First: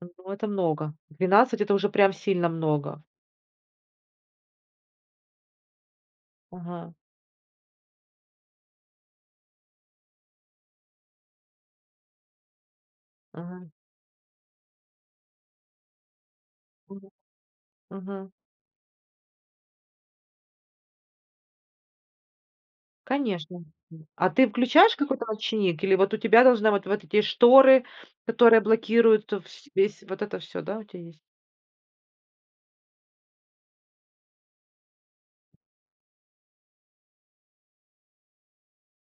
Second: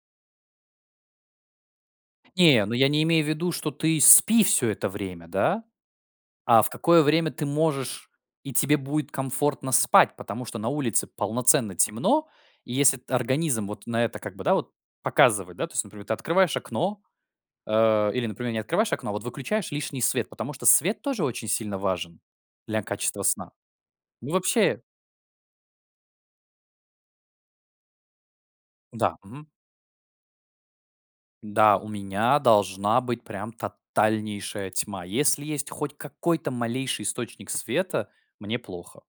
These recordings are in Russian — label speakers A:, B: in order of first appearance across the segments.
A: Я думаю это много. 12- это уже прям сильно
B: Не, ну я не
A: много.
B: имею в виду, что ты спи всё это время, да. А в
A: Ага.
B: какое время ты можешь и тебе будет комфортно спать? Потому что на улице полноценно темно, и если т организм
A: Ага.
B: вот на это как бы, да, вот показывает, да то есть вот например, ты открываешь окно,
A: [unintelligible]
B: э, или,
A: Ага.
B: например, не открываешь окно, а выключаешь лишний свет, потому что свет тоже очень сильно важен для качества сна,
A: Конечно, м. А
B: мы
A: ты
B: вообще
A: включаешь какой-то ночник, или вот у тебя должны вот вот эти шторы, которые
B: Да,
A: блокируют
B: мгм.
A: вс весь вот это всё, да, у тя есть?
B: Да, у меня должна быть прям тотальнейшая тьма. Если есть хоть какой-то малейший источник света- мне плохо.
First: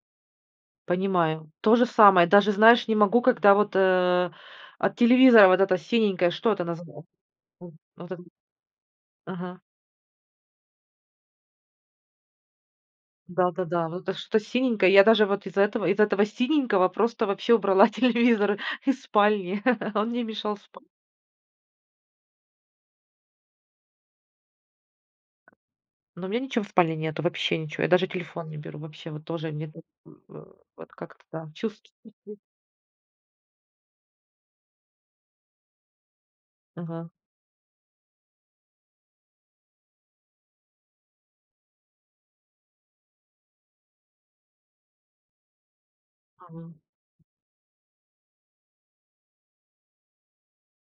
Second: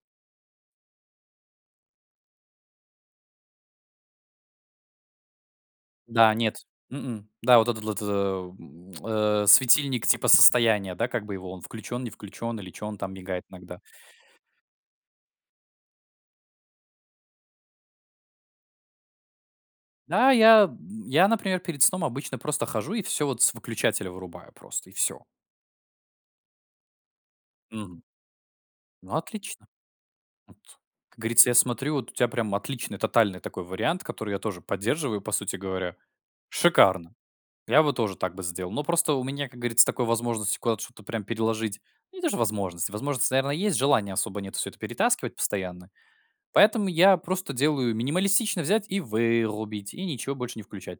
A: Понимаю. То же самое, даже знаешь, не могу, когда вот, э, от телевизора вот эта синенькая,
B: Да,
A: что это
B: нет,
A: назва
B: м-м, да вот
A: в
B: этот вот, э,
A: вот это.
B: м, э,
A: Ага.
B: светильник типа состояния, да, как бы его он включен, не включен, или чё он там мигает иногда.
A: Да-да-да, вот это что-то синенькое. Я даже вот из-за этого из этого синенького просто вообще убрала телевизор из спальни, он мне
B: Да,
A: мешал
B: я,
A: спа
B: м, я, например, перед сном обычно просто хожу и всё вот с выключателя вырубаю просто- и всё.
A: Но у меня ничего в спальне нету, вообще ничего. Я
B: Мгм.
A: даже телефон не беру, вообще
B: Ну
A: вот тоже
B: отлично.
A: мне так, э, э,
B: Вот.
A: вот
B: Как
A: как-то,
B: говорится,
A: да,
B: я
A: чувств
B: смотрю, вот у тебя
A: [unintelligible]
B: прям отличный тотальный такой вариант, который я тоже поддерживаю, по сути говоря.
A: Ага.
B: Шикарно! Я бы тоже так бы сделал. Но просто у меня, как говорится, такой возможности куда-то что-то прям переложить ну не то что возможности, возможность, наверно, есть, желания особо нет всё это перетаскивать постоянно.
A: Ага.
B: Поэтому я просто делаю- минималистично взять и вырубить, и ничего больше не включать.